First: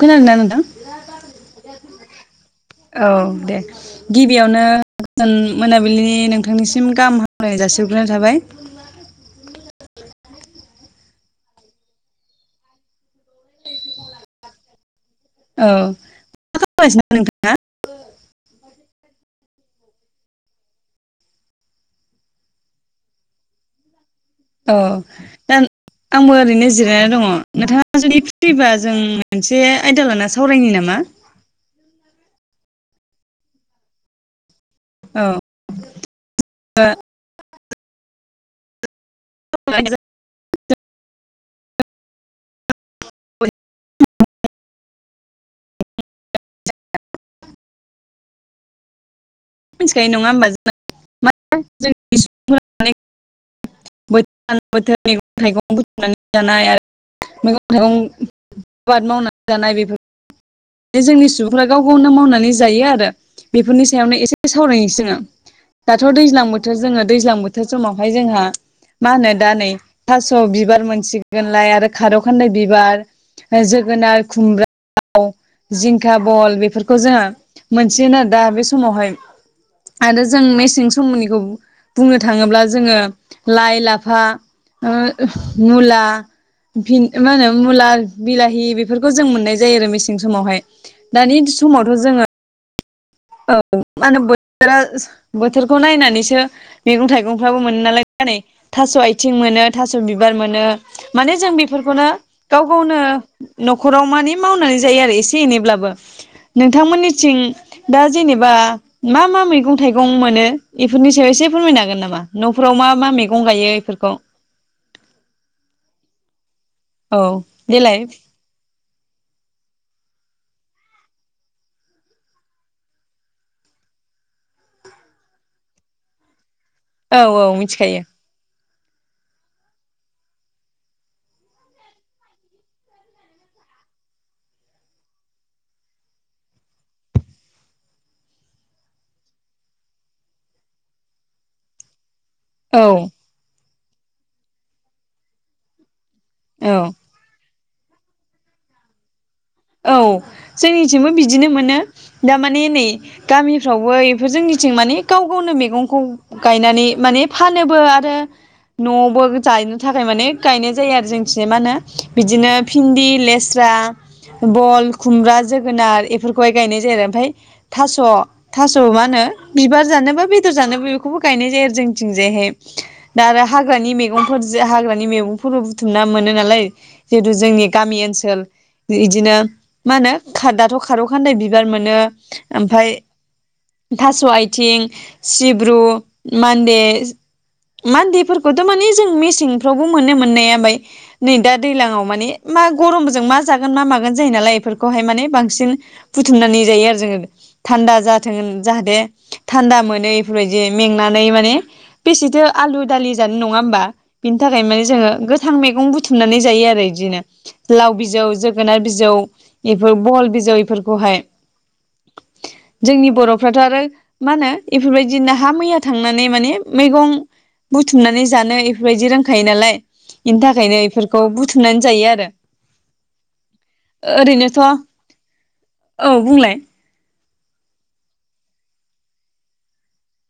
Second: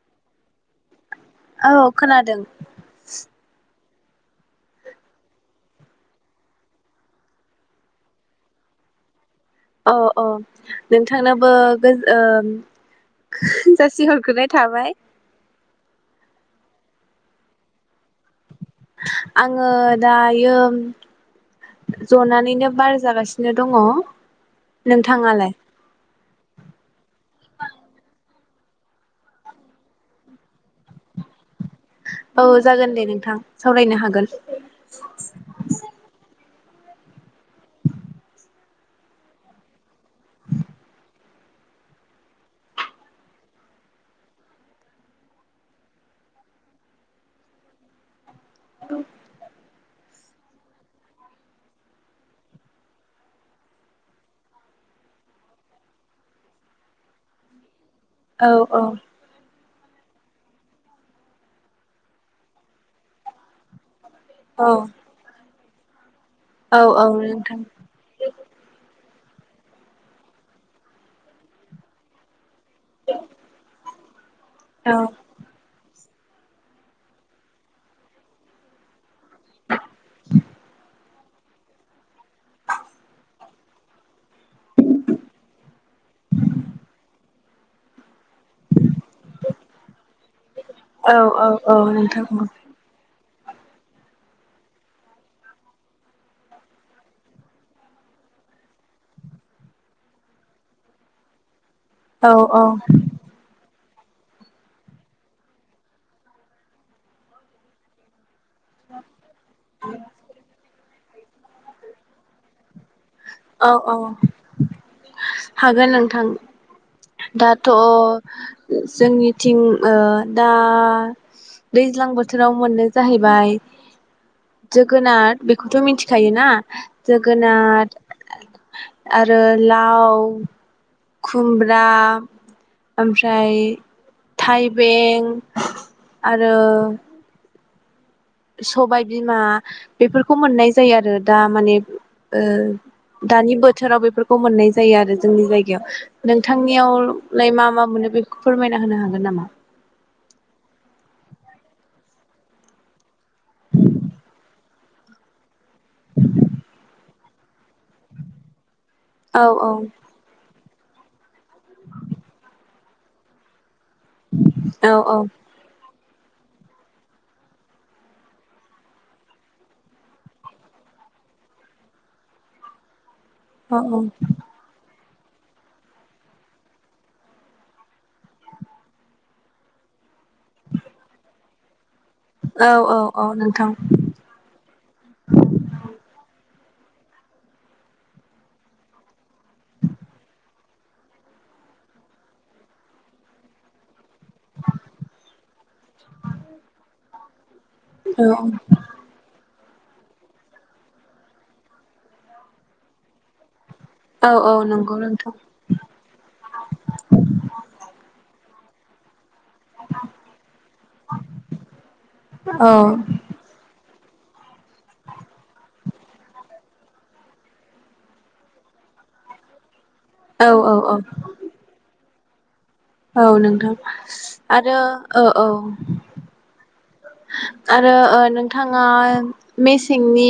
खोनादोंना नोंथां औ खोनादों औ दे गिबियावनो गोजोन मोनाबिलिनि नोंथांनिसिम गाहाम हामलाय जासिग्रोनाय थाबाय औ औ नोंथांनाबो गो जासिहरग्रोनाय थाबाय औ मा खालामगासिनो नोंथाङा आङो दायो जनानैनो बार जागासिनो दङ औ नोंथाङालाय दा आंबो ओरैनो जिरायनानै दङ नोंथाङा जुदि फ्रिबा जों मोनसे आयदा लाना सावरायनि नामा औ जागोन दे नोंथां सावरायनो हागोन औ औ औ मिनथिखायो नङा होमबा जोंना मा [unintelligible] बोथोर बोथोर मैगं थाइगं बुथुमनानै जानाय आरो मैगं [unintelligible] औ औ आबाद मावनानै जानाय बेफोर जोंनि सुबुंफ्रा गाव गावनो मावनानै जायो आरो बेफोरनि सायावनो ए सावरायनोसै औ जोङो थ' दैज्लां बोथोर औ जोङो औ दैज्लां नोंथां बोथोर समावहाय जोंहा मा होनो दा नै थास' बिबार मोनसिगोनलाय आरो खारौखान्दाय बिबार जोगोनार औ खुमब्रा जिं खा बल बेफोरखौ जोङो मोनसेयोन आरो दा बे समावहाय आरो जों मेसें समनि बुंनो थाङोब्ला जोङो लाइ लाफा [unintelligible] मुला भिन मा होनो मुला बिलाहि बेफोरखौ जों मोननाय जायो‌ आरो मेसें समावहाय औ दानि औ [unintelligible] औ समावथ' जोङो नोंथां औ [unintelligible] बोथोरखौ नायनानैसो मेगं थाइगंफ्राबो मोनो नालाय [unintelligible] थास' आथिं मोनो थास' बिबार मोनो माने जों बे फोरखौनो गाव औ गावनो न'खराव माने मावनानै जायो आरो एसे एनैब्लाबो नोंथांमोननिथिं दा जेने बा मा मा मैगं थाइगं मोनो। इफोरनि सायाव एसे फोरमायनो हागोन नामा न'फोराव मा मैगं गायो औ औ बेफोरखौ हागोन नोंथां। औ दाथ' देलाय जोंनिथिं ओ दा दैज्लां बोथोराव मोननो जाहैबाय जोगोनार बेखौथ' मिन्थिखायोना। औ औ मिथिखायो। आरो लाव। खुमब्रा ओमफ्राय थाइबें आरो। सबाय बिमा बेफोरखौ मोननाय जायो आरो दा माने। ओ औ दानि बोथोराव बेफोर खौ मोननाय जायो आरो जोंनि जायगायाव। औ नोंथांनियाव लाय मा मा मोनो बेखौ फोरमायना होनो हागोन नामा? औ जोंनिथिंबो बिदिनो मोनो दामाने नै गामिफ्रावबो इफोर जोंनिथिं माने गाव गावनो मे गंखौ गायनानै माने फानोबो आरो। न'आवबो औ औ जायनो थाखाय माने गायनाय जायो आरो जोंथिजाय मा होनो बिदिनो भिन्दि लेस्रा। बल औ औ खुमब्रा जोगोनार ए फोरखौहाय गायनाय जायो आरो ओमफाय थास' थास' मा होनो बिबार जानोबा बेद'र जानोबो बेखौबो गायनाय जायो आरो जोंथिंजायहाय। दा आरो औ हाग्रानि मैगंफोरज हाग्रानि [unintelligible] [unintelligible] बुथुमना मोनो नालाय जिदु जोंनि गामि ओनसोल इदिनो मा होनो खा दाथ' खारौखान्दाय बिबार मोनो। औ ओमफाय औ औ नोंथां थास' आयथिं सिब्रु मान्दे मान्देफोरखौत' माने जों मेसेंफ्रावबो मोननो मोननाया बाय नै दा दैलाङाव माने मा गरमजों मा जागोन मा मागोन। जायो नालाय इफोरखौहाय माने बांसिन बुथुमनानै जायो आरो जोङो थान्दा औ जाथों ओन औ जाहाथे थान्दा मोन [unintelligible] इफोरबायदि मेंनानै माने बेसेथो आलु दालि जानो नङा होमबा? औ बिनि औ थाखाय माने नंगौ जोङो नोंथां गोथां मैगं बुथुमनानै जायो आरो इदिनो लाव बिजौ जोगोनार बिजौ। एफोर बहल बिजौ एफोरखौहाय औ जोंनि बर'फ्राथ आरो मा होनो इफोरबायदि नाहा मैया थांनानै माने मैगं बुथुमनानै जानो इफोरबायदि रोंखायो नालाय। इनि औ औ थाखायनो औ इफोरखौ बुथुमनानै जायो आरो। औ नोंथां ओरैनोथ' आरो औ ओ औ। बुंलाय आरो ओ नोंथाङा मेसेंनि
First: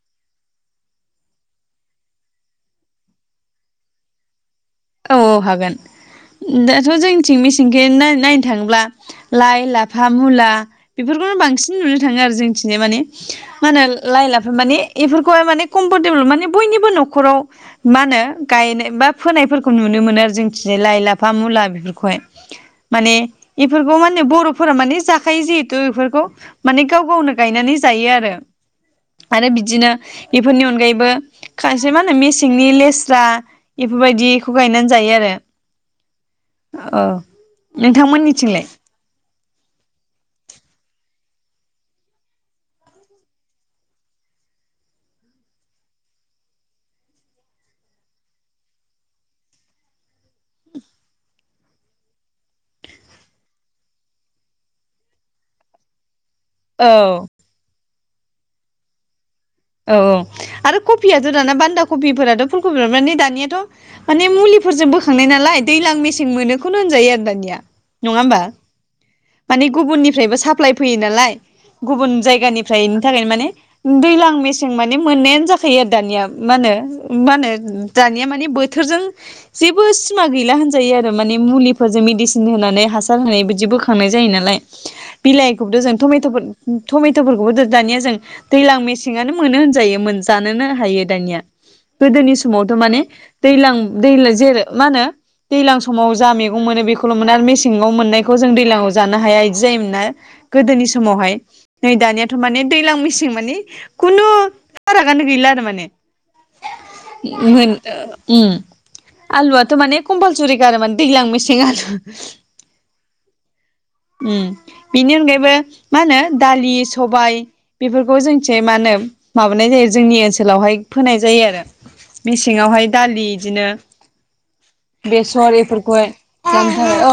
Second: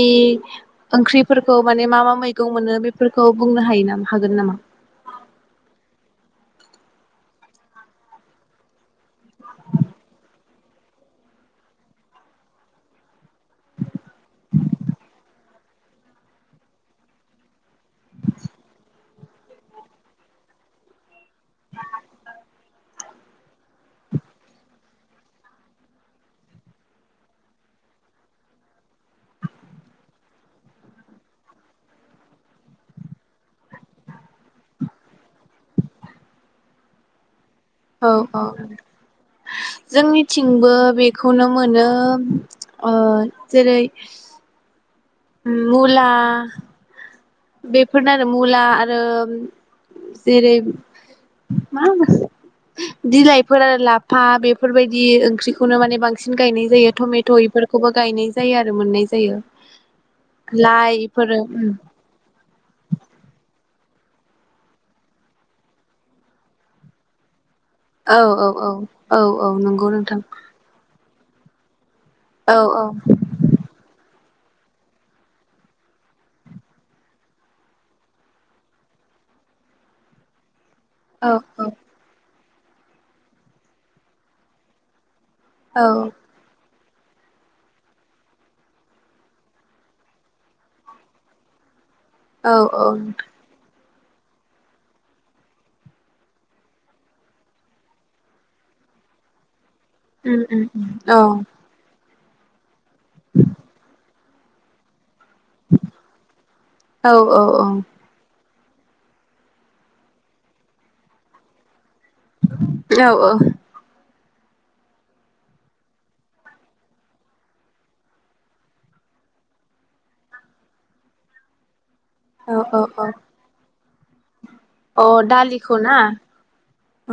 ओंख्रिफोरखौ माने मा मा मैगं मोनो बेफोरखौ बुंनो हायो नामा हागोन नामा। औ हागोन दाथ जोंथिं मेसें [unintelligible] नायनो थाङोब्ला लाइ लाफा मुला बेफोरखौनो बांसिन नुनो थाङो आरो जोंनिथिं माने मा होनो लाइ लाफा माने इफोरखौहाय माने कमफरटेबोल माने बयनिबो नखराव मा होनो गायनाय बा फोनायफोर खौ नुनो मोनो आरो जोंखि लाइ लाफा मुला बेफोरखौहाय माने इफोरखौ माने बर'फोरा माने जाखायो जिहेथु इफोरखौ माने गाव गावनो गायनानै जायो आरो आरो बिदिनो इफोरनि अनगायैबो खायसे मा होनो मेसेंनि लेस्रा इफोरबायदि खौ गायनानै जायो आरो ओ औ औ जोंनिथिंबो बे खौनो मोनो ओ जेरै मुला बेफोरनो आरो मुला आरो जेरै मा बिलाइफोर आरो लाफा बेफोरबायदि ओंख्रिखौनो माने बांसिन बांसिन गायनाय औ जायो टमेट एफोरखौबो गायनाय जायो आरो मोननाय जायो औ औ आरो लाइ कपियाथ इफोरो दाना उम बान्दा कपिफोराथ फुलखौ कपि माने दानियाथ माने मुलिफोरजों बोखांनाय नालाय दैलां मेसें मोनोखौनो होनजायो आरो दानिया नङा औ होमबा औ औ औ औ नंगौ नोंथां दालाय गुबुन औ जायगानिफ्रायनि थाखायनो माने दैलां जों माने मोननायानो जाखायो आरो दानिया मानो मानो दानिया मान बोथोरजों जेबो सिमा गैला होनजा जायो आरो औ माने मुलिफोरजों मेडिसिन नानै हासार होनाय बिदि बोखांनाय जायो नालाय बिलाइ औ खबोथ जों टमेटफोर टमेटफोरखौबो दानिया जों दैज्लां मेसेङानो मोनो होनजायो जानोनो हायो दानिया गोदोनि औ समावथ औ माने दैलां दै जेर मा होनो दैलां समाव जा मैगं मोनो बेखौल मोनो आरो मेसेङाव मोननायखौ जों दैलाङाव जानो हाया जायोमोन ना उम उम गोदोनि औ समावहाय नै दानिया माने दैलां मेसें माने आनो गैला आरो माने औ औ मोन ओ आलुआथ माने कम्पालसरि गार माने दैलां मेसें आलु औ औ ओम बेनि अनगायैबो मा होनो दालि सबाय बेफोरखौ जोंनिथिं मा होनो माबानाय जायो जोंनि ओनसोलावहाय फोनाय जायो आरो औ मेसेङावहाय औ दालि बिदिनो अ बेसर दालिखौ ना बेफोरखौहाय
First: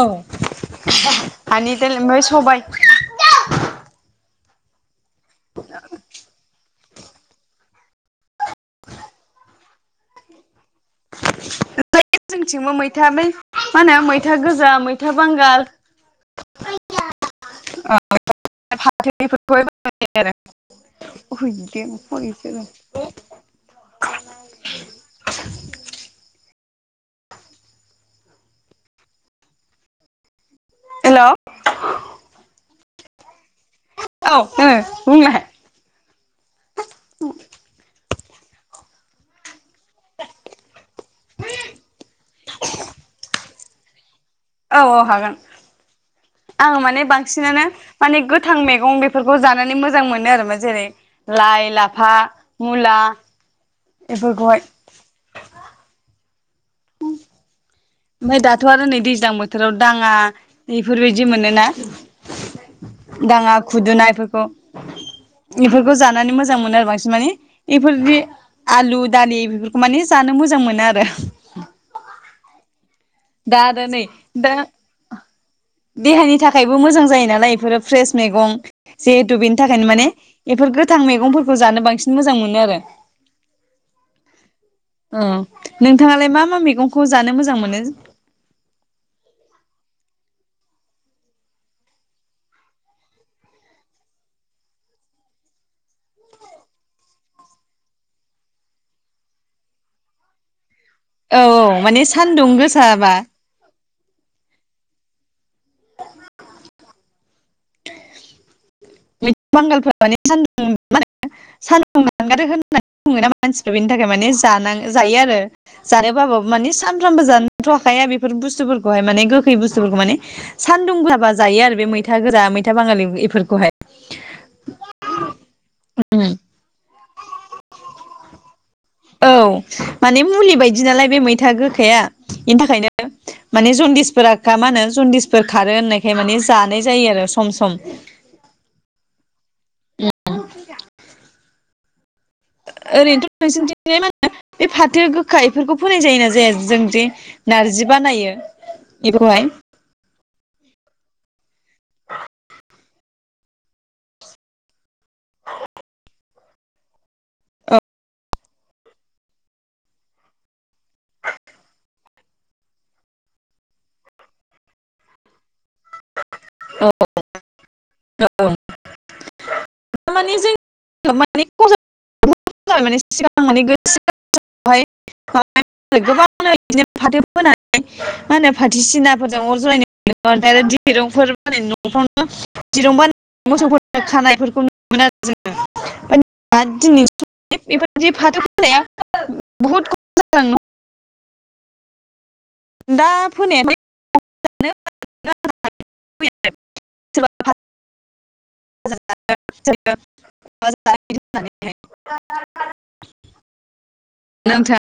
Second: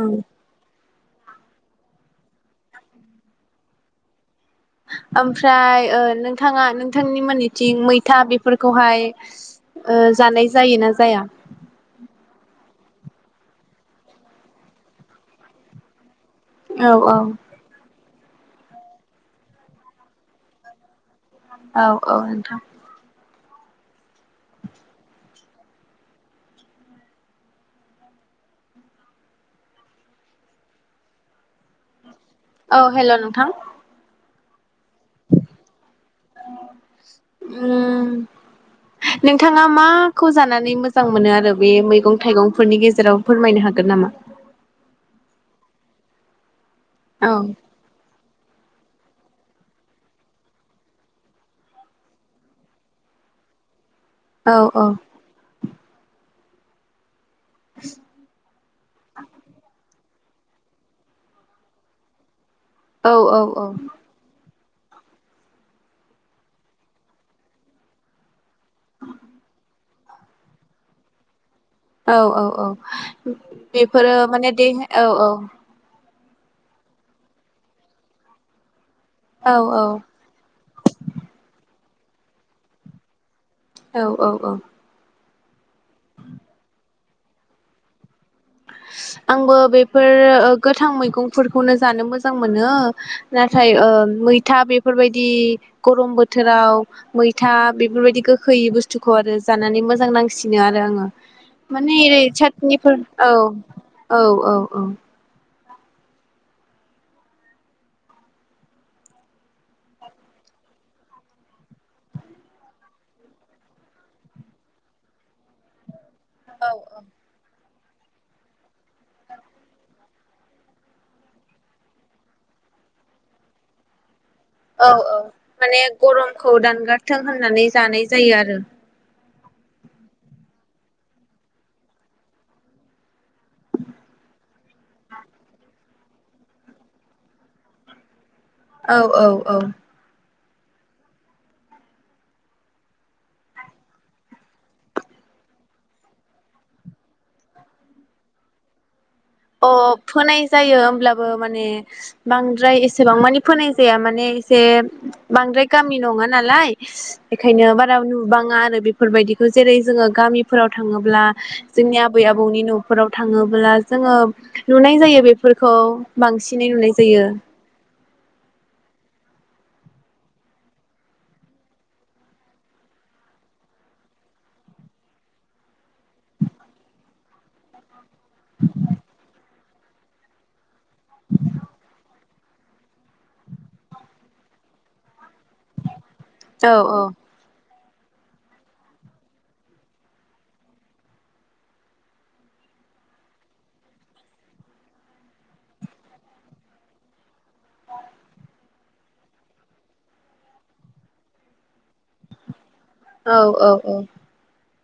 औ [unintelligible] सबाय ओमफ्राय ओ नोंथाङा नोंथांमोननिथिं मैथा बेफोरखौहाय ओ जानाय जायोना जाया [unintelligible] माहोनो मैथा गोजा मैथा बांगाल औ औ [unintelligible] [unintelligible] औ फैद औ नोंथां दे फै [unintelligible] हेल' औ हेल' नोंथां औ ओम ओम नोंथां ङा माखौ जानानै मोजां मोनो आरो बे मैगं थाइगंफोरनि गेजेराव फोरमायनो हागोन? हागोन नामा? औ औ हागोन आं माने औ बांसिनानो माने गोथां मैगं बेफोरखौ जानानै मोजां मोनो आरो मा जेरै लाइ लाफा मुला औ बेफोरखौहाय [unintelligible] ओमफ्राय दाथ' आरो नै दैज्लां बोथोराव दाङा बेफोरबायदि मोनोना? औ औ दाङा औ खुदुना एफोरखौ। बेफोरखौ जानानै मोजां मोनो बांसिन मानि एफोरदि आलु दालि बेफोरखौ माने जानो मोजां मोनो आरो। औ औ औ दा आरो नै बेफोरो माने दा दे औ औ। देहानि थाखायबो मोजां जायो नालाय एफोरो फ्रेस मैगं जिहेथु औ बेनि थाखायनो औ माने एफोर गोथां मैगंफोरखौ जानो बांसिन मोजां मोनो आरो औ औ औ अ नोंथाङालाय मा मा मैगंखौ जानो मोजां मोनो? नो आंबो बेफोर ओ गोथां मैगंफोरखौनो जानो मोजां मोनो नाथाय ओ मैथा बेफोर बायदि गरम बोथोराव मैथा बेफोर बायदि गोखै बुस्थुखौ आरो जानानै मोजां नांसिनो आरो आङो। औ औ माने ओरै सानदुं सातनिफोर गोसाबा औ औ औ औ मै था बांगालफोर माने सान दुं मा होनो सान दुं दान गारो होनना नै बुङोना मानसि फोरा बेनि थाखाय माने जानां जायो आरो [unintelligible] जानो बाबाबो मानि औ सानफ्रामबो जानो [inaudible] थ' हाखाया बेफोर बुस्थुफोरखौहाय माने गोखै बुस्थुफोरखौ माने सानदुं गो बा जायो आरो बे मैथा गोजा मैथा बांगाल बे एफोरखौहाय। औ औ माने गरमखौ दानगार गारथों होननानै जानाय जायो आरो औ माने मुलि बायदि नालाय बे मैथा गोखाया बेनि थाखायनो माने जन्दिसफोरा मा होनो जन्दिसफोर खारो होननायखाय माने जानाय जायो आरो सम सम औ औ औ [inaudible] ओरैनोथ नोंसोरनिथि मा होनो बे फाथो गोखा बेफोरखौ फोनाय जायोना जाया जोंदि नारजि बानायो बेखौहाय अ फोनाय जायो होमब्लाबो माने बांद्राय एसेबां मानि फोनाय जाया माने एसे बांद्राय गामि नङा नालाय बेखायनो बारा नुबाङा आरो बेफोरबायदिखौ जेरै जोङो गामिफोराव थाङोब्ला जोंनि आबै आबौनि नफोराव थाङोब्ला जोङो नुनाय जायो बेफोरखौ बांसिनै नुनाय जायो औ माने जों [unintelligible] माने मे [unintelligible] गोबां बिदिनो फाथो फोनानै मा होनो फाथोसिनाफोरजों अर जलायनो [unintelligible] [unintelligible] दिरुं बानायो मोसौफोर खानायफोरखौ नुनो मोनो औ औ [inaudible] [unintelligible] [unintelligible] दा फोनाया [unintelligible] [unintelligible] औ औ औ नोंथां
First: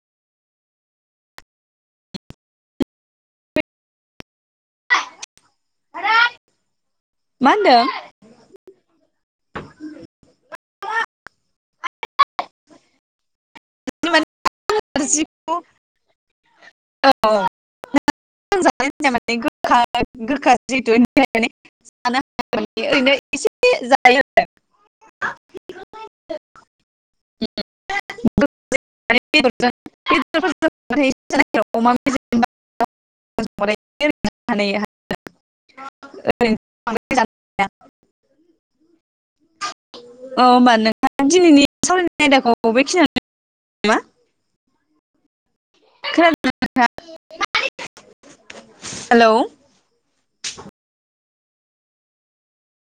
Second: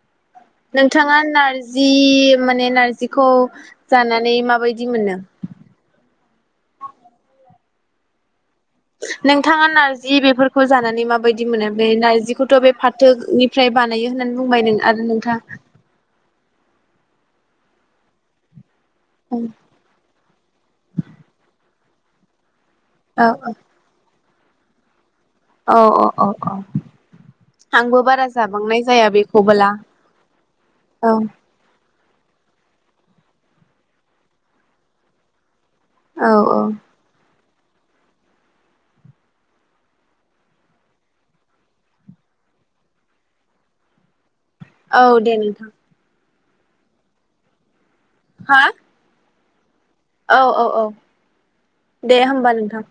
नोंथाङा नारजि माने नार्जिखौ जानानै माबायदि मोनो मा होनदों नारजिखौ जानानै माबायदि मोनो बे नारजिखौथ बे फाथोनि फ्राय बानायो माने होननानै बुंबाय नोङो आरो नोंथां नारजिखौ औ [unintelligible] [unintelligible] ओरैनो औ एसे [unintelligible] औ औ औ औ आंबो बारा जाबांनाय जाया बेखौ बेदरजों अमा [unintelligible] [unintelligible] औ औ औ होनबा नोंथाङा दिनैनि सावरायनाय आयदाखौ बेखिनिआवनो नामा। औ दे नोंथां। हा [unintelligible] हेल'। औ औ औ दे होमबा नोंथां।